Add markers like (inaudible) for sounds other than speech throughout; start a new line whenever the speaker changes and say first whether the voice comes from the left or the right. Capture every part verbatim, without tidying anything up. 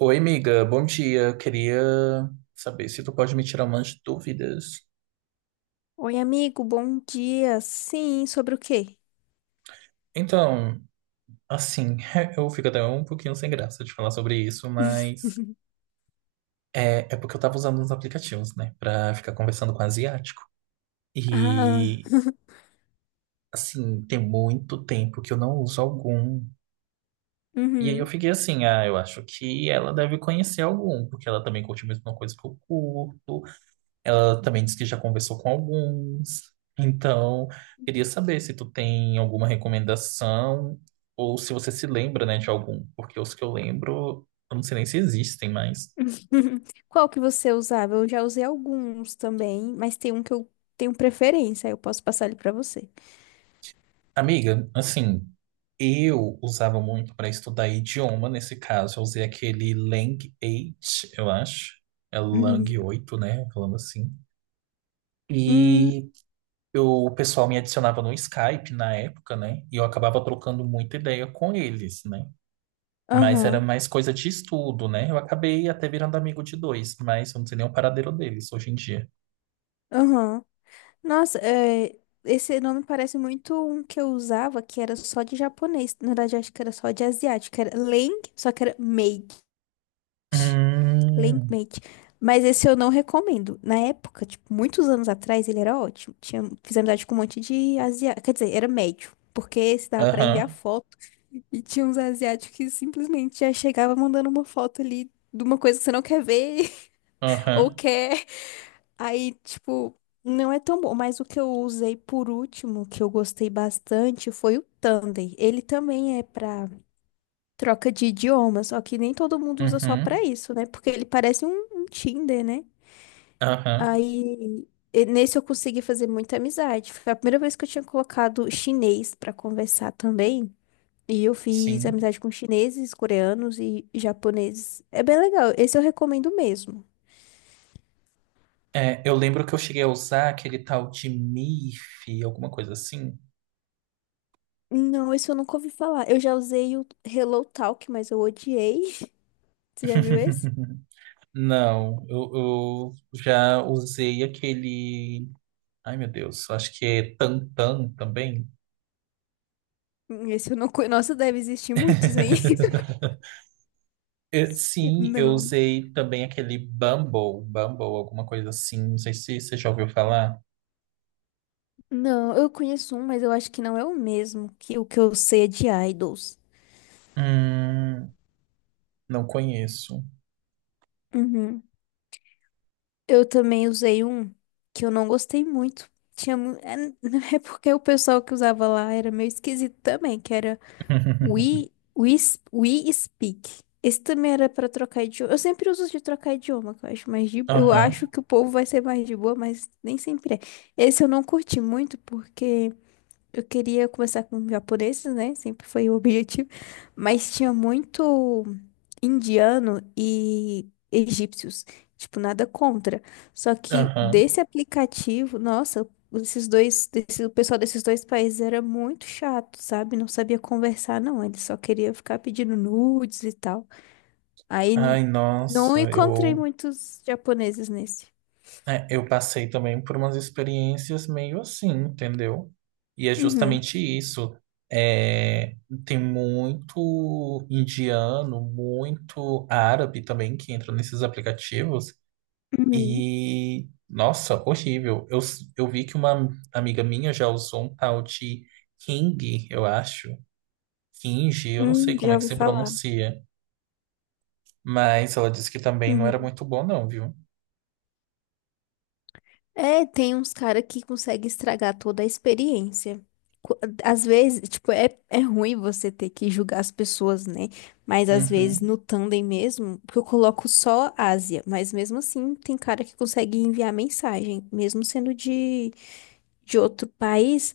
right: Oi, amiga, bom dia. Eu queria saber se tu pode me tirar umas dúvidas.
left: Oi, amigo, bom dia. Sim, sobre o quê?
right: Então, assim, (laughs) eu fico até um pouquinho sem graça de falar sobre isso, mas
left: (laughs)
right: é, é porque eu tava usando uns aplicativos, né, pra ficar conversando com asiático.
left: Ah,
right: E,
left: (laughs)
right: assim, tem muito tempo que eu não uso algum. E aí eu
left: uhum.
right: fiquei assim, ah, eu acho que ela deve conhecer algum, porque ela também curte a mesma coisa que eu curto. Ela também disse que já conversou com alguns. Então, queria saber se tu tem alguma recomendação ou se você se lembra, né, de algum, porque os que eu lembro, eu não sei nem se existem mais.
left: (laughs) Qual que você usava? Eu já usei alguns também, mas tem um que eu tenho preferência, eu posso passar ele pra você.
right: Amiga, assim, eu usava muito para estudar idioma, nesse caso, eu usei aquele Lang oito, eu acho. É Lang
left: Uhum.
right: oito, né, falando assim.
left: Hum.
right: E eu, o pessoal me adicionava no Skype na época, né? E eu acabava trocando muita ideia com eles, né? Mas era
left: Aham,
right: mais coisa de estudo, né? Eu acabei até virando amigo de dois, mas eu não sei nem o paradeiro deles hoje em dia.
left: aham. Nossa, é, esse nome parece muito um que eu usava que era só de japonês. Na verdade, acho que era só de asiático. Era Leng, só que era Made.
right: Hum,
left: Linkmate. Mas esse eu não recomendo. Na época, tipo, muitos anos atrás, ele era ótimo. Tinha, fiz amizade com um monte de asiático. Quer dizer, era médio. Porque esse dava pra enviar
right: aham,
left: foto. E tinha uns asiáticos que simplesmente já chegava mandando uma foto ali de uma coisa que você não quer ver, (laughs) ou
right: aham,
left: quer. Aí, tipo, não é tão bom. Mas o que eu usei por último, que eu gostei bastante, foi o Tandem. Ele também é pra troca de idioma, só que nem todo mundo usa só pra
right: uhum,
left: isso, né? Porque ele parece um um Tinder, né?
right: aham,
left: Aí, e nesse eu consegui fazer muita amizade. Foi a primeira vez que eu tinha colocado chinês pra conversar também. E eu fiz
right: sim.
left: amizade com chineses, coreanos e japoneses. É bem legal. Esse eu recomendo mesmo.
right: É, eu lembro que eu cheguei a usar aquele tal de MIF, alguma coisa assim.
left: Não, esse eu nunca ouvi falar. Eu já usei o Hello Talk, mas eu odiei. (laughs) Você já viu esse?
right: (laughs) Não, eu, eu já usei aquele. Ai, meu Deus, acho que é Tantan também.
left: Hum, Esse eu não conheço. Nossa, deve existir muitos aí.
right: (laughs)
left: (laughs)
right: Eu- sim, eu
left: Não.
right: usei também aquele Bumble, Bumble, alguma coisa assim. Não sei se você já ouviu falar.
left: Não, eu conheço um, mas eu acho que não é o mesmo, que o que eu sei é de idols.
right: Hum, não conheço.
left: Uhum. Eu também usei um que eu não gostei muito. Tinha, mu- é (laughs) é porque o pessoal que usava lá era meio esquisito também, que era
right: (laughs)
left: We, We, We Speak. Esse também era pra trocar idioma. Eu sempre uso de trocar idioma, que eu acho mais de... Eu
right: Aham,
left: acho que o povo vai ser mais de boa, mas nem sempre é. Esse eu não curti muito porque eu queria começar com japoneses, né? Sempre foi o (laughs) objetivo. Mas tinha muito indiano e egípcios. Tipo, nada contra. Só que
right: aham.
left: desse aplicativo, nossa, esses dois, desse, o pessoal desses dois países era muito chato, sabe? Não sabia conversar, não. Ele só queria ficar pedindo nudes e tal. Aí n-
right: Ai,
left: não
right: nossa,
left: encontrei
right: eu,
left: muitos japoneses nesse.
right: é, eu passei também por umas experiências meio assim, entendeu? E é
left: Uhum.
right: justamente isso. É, tem muito indiano, muito árabe também que entra nesses aplicativos.
left: Uhum.
right: E, nossa, horrível. Eu, eu vi que uma amiga minha já usou um tal de King, eu acho. Kinji, eu não sei
left: Hum,
right: como é
left: já
right: que
left: ouvi
right: se
left: falar.
right: pronuncia. Mas ela disse que também não era
left: Uhum.
right: muito bom, não, viu?
left: É, tem uns caras que conseguem estragar toda a experiência. Qu- Às vezes, tipo, é, é ruim você ter que julgar as pessoas, né? Mas às vezes
right: Uhum.
left: no Tandem mesmo, porque eu coloco só Ásia, mas mesmo assim tem cara que consegue enviar mensagem, mesmo sendo de, de outro país,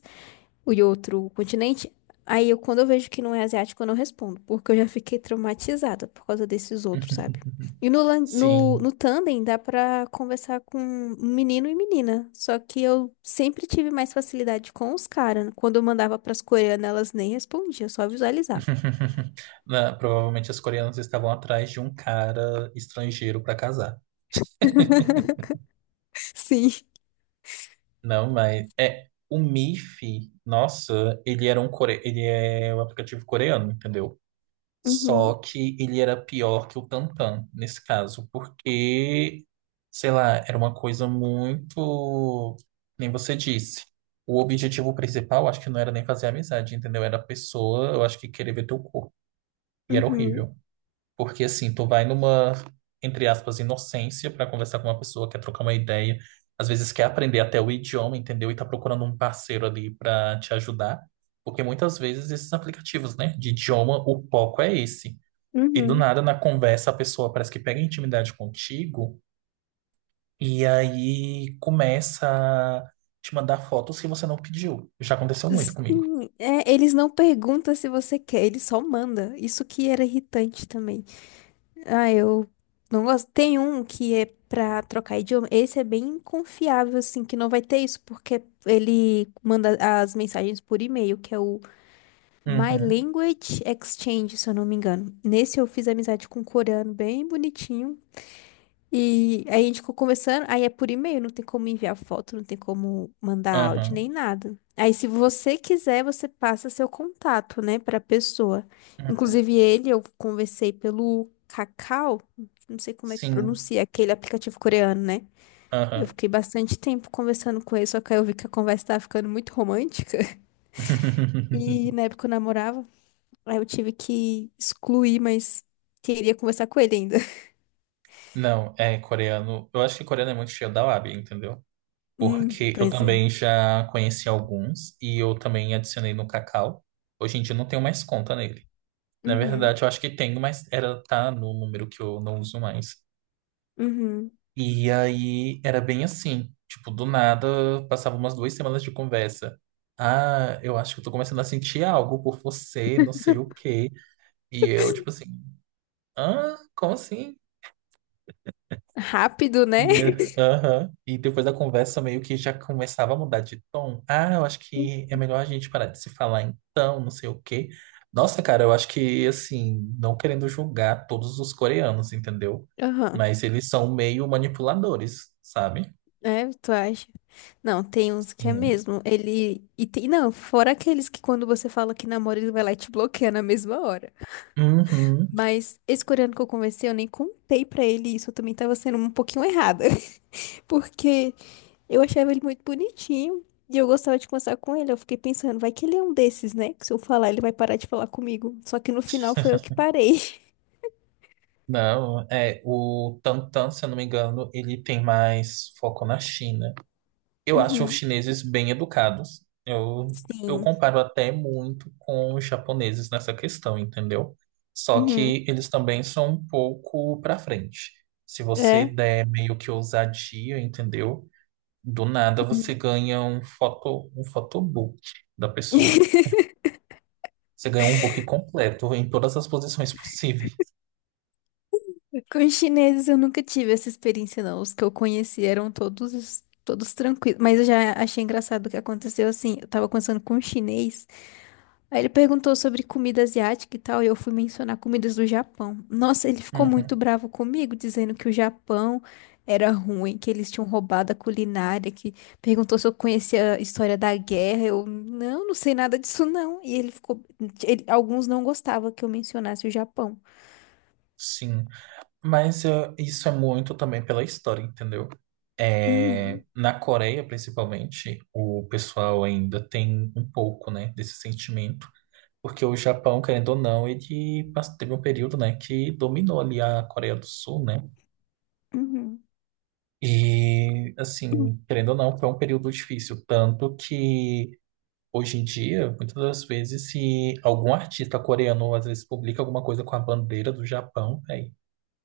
left: o outro continente. Aí eu, quando eu vejo que não é asiático, eu não respondo, porque eu já fiquei traumatizada por causa desses outros, sabe?
right: (laughs)
left: E no, lan- no,
right: Sim.
left: no Tandem dá pra conversar com menino e menina, só que eu sempre tive mais facilidade com os caras. Quando eu mandava pras coreanas, elas nem respondiam, só visualizavam.
right: (laughs) Na- provavelmente as coreanas estavam atrás de um cara estrangeiro para casar.
left: (laughs) Sim.
right: Não, mas é o Miff, nossa, ele era um core... ele é um aplicativo coreano, entendeu? Só
left: Uhum,
right: que ele era pior que o Tantan, nesse caso, porque, sei lá, era uma coisa muito. Nem você disse. O objetivo principal, acho que não era nem fazer amizade, entendeu? Era a pessoa, eu acho que querer ver teu corpo. E era
left: uhum,
right: horrível. Porque, assim, tu vai numa, entre aspas, inocência pra conversar com uma pessoa, quer trocar uma ideia, às vezes quer aprender até o idioma, entendeu? E tá procurando um parceiro ali pra te ajudar. Porque muitas vezes esses aplicativos, né, de idioma, o foco é esse. E do
left: uhum.
right: nada, na conversa, a pessoa parece que pega intimidade contigo e aí começa a te mandar fotos que você não pediu. Já aconteceu muito comigo.
left: Sim, é, eles não perguntam se você quer, eles só mandam. Isso que era irritante também. Ah, eu não gosto. Tem um que é pra trocar idioma. Esse é bem confiável, assim, que não vai ter isso, porque ele manda as mensagens por e-mail, que é o My
right: Uhum,
left: Language Exchange, se eu não me engano. Nesse eu fiz amizade com um coreano bem bonitinho. E aí a gente ficou conversando, aí é por e-mail, não tem como enviar foto, não tem como mandar áudio
right: uhum,
left: nem nada. Aí se você quiser, você passa seu contato, né, pra pessoa.
right: uhum.
left: Inclusive ele, eu conversei pelo Kakao, não sei como é que
right: Sim,
left: pronuncia, aquele aplicativo coreano, né? Eu
right: aham.
left: fiquei bastante tempo conversando com ele, só que aí eu vi que a conversa tava ficando muito romântica. (laughs) E na
right: (laughs)
left: época eu namorava, aí eu tive que excluir, mas queria conversar com ele ainda. (laughs)
right: Não, é coreano. Eu acho que coreano é muito cheio da lábia, entendeu?
left: Hum,
right: Porque eu
left: pois é.
right: também já conheci alguns e eu também adicionei no Kakao. Hoje em dia eu não tenho mais conta nele. Na
left: Uhum,
right: verdade, eu acho que tenho, mas era tá no número que eu não uso mais.
left: uhum.
right: E aí era bem assim, tipo, do nada passava umas duas semanas de conversa. Ah, eu acho que eu tô começando a sentir algo por você, não sei o quê. E eu, tipo assim, ah, como assim?
left: Rápido, né?
right: E, eh,
left: (laughs)
right: aham. E depois da conversa meio que já começava a mudar de tom. Ah, eu acho que é melhor a gente parar de se falar então, não sei o quê. Nossa, cara, eu acho que, assim, não querendo julgar todos os coreanos, entendeu?
left: Aham.
right: Mas eles são meio manipuladores, sabe?
left: É, tu acha? Não, tem uns que é
right: Sim.
left: mesmo. Ele. E tem. Não, fora aqueles que quando você fala que namora, ele vai lá e te bloqueia na mesma hora.
right: Uhum.
left: Mas esse coreano que eu conversei, eu nem contei pra ele isso. Eu também tava sendo um pouquinho errada. (laughs) Porque eu achava ele muito bonitinho. E eu gostava de conversar com ele. Eu fiquei pensando, vai que ele é um desses, né? Que se eu falar, ele vai parar de falar comigo. Só que no final foi eu que parei. (laughs)
right: Não, é o Tantan, se eu não me engano, ele tem mais foco na China. Eu acho os
left: Uhum.
right: chineses bem educados. Eu, eu
left: Sim.
right: comparo até muito com os japoneses nessa questão, entendeu? Só
left: Uhum.
right: que eles também são um pouco pra frente. Se você
left: É.
right: der meio que ousadia, entendeu? Do nada você
left: Uhum.
right: ganha um foto, um photobook da pessoa.
left: (laughs)
right: Você ganha um book completo em todas as posições possíveis.
left: Com os chineses eu nunca tive essa experiência, não. Os que eu conheci eram todos, todos tranquilos. Mas eu já achei engraçado o que aconteceu assim. Eu tava conversando com um chinês. Aí ele perguntou sobre comida asiática e tal. E eu fui mencionar comidas do Japão. Nossa, ele ficou muito
right: Uhum,
left: bravo comigo, dizendo que o Japão era ruim, que eles tinham roubado a culinária, que perguntou se eu conhecia a história da guerra. Eu, não, não sei nada disso, não. E ele ficou. Ele- alguns não gostavam que eu mencionasse o Japão.
right: sim. Mas eh, isso é muito também pela história, entendeu? É,
left: Uhum,
right: na Coreia, principalmente, o pessoal ainda tem um pouco, né, desse sentimento, porque o Japão, querendo ou não, ele pass- teve um período, né, que dominou ali a Coreia do Sul, né?
left: uhum.
right: E, assim, querendo ou não, foi um período difícil, tanto que hoje em dia, muitas das vezes, se algum artista coreano às vezes publica alguma coisa com a bandeira do Japão, né?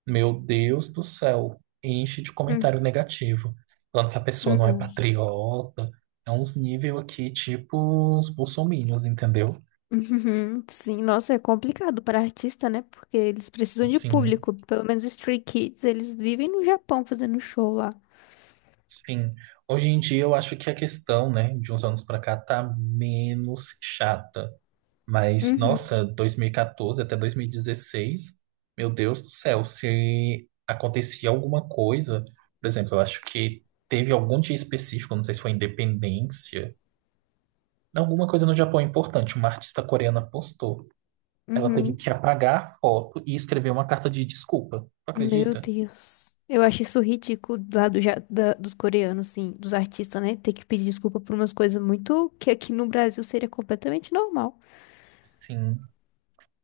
right: Meu Deus do céu, enche de
left: Uhum.
right: comentário negativo, falando que a pessoa não é
left: Nossa.
right: patriota. É uns nível aqui, tipo os bolsominions, entendeu?
left: Uhum. Sim, nossa, é complicado para artista, né? Porque eles precisam de
right: Sim,
left: público. Pelo menos os Stray Kids, eles vivem no Japão fazendo show lá.
right: sim. Hoje em dia eu acho que a questão, né, de uns anos pra cá tá menos chata. Mas,
left: Uhum,
right: nossa, dois mil e quatorze até dois mil e dezesseis, meu Deus do céu, se acontecia alguma coisa, por exemplo, eu acho que teve algum dia específico, não sei se foi independência. Alguma coisa no Japão é importante, uma artista coreana postou. Ela teve
left: uhum.
right: que apagar a foto e escrever uma carta de desculpa. Tu
left: Meu
right: acredita?
left: Deus. Eu acho isso ridículo lá do, ja- da- dos coreanos, sim, dos artistas, né? Ter que pedir desculpa por umas coisas muito que aqui no Brasil seria completamente normal.
right: Sim.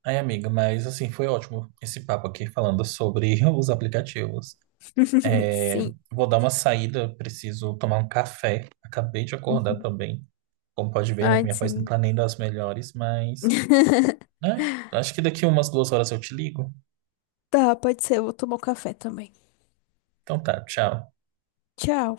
right: Ai, amiga, mas assim, foi ótimo esse papo aqui falando sobre (laughs) os aplicativos.
left: (laughs)
right: É,
left: Sim.
right: vou dar uma saída, preciso tomar um café. Acabei de acordar
left: Uhum.
right: também. Como pode ver, né?
left: Ai,
right: Minha voz não
left: sim.
right: tá nem das melhores, mas,
left: (laughs)
right: né? Acho que daqui umas duas horas eu te ligo.
left: Tá, pode ser. Eu vou tomar um café também.
right: Então tá, tchau.
left: Tchau.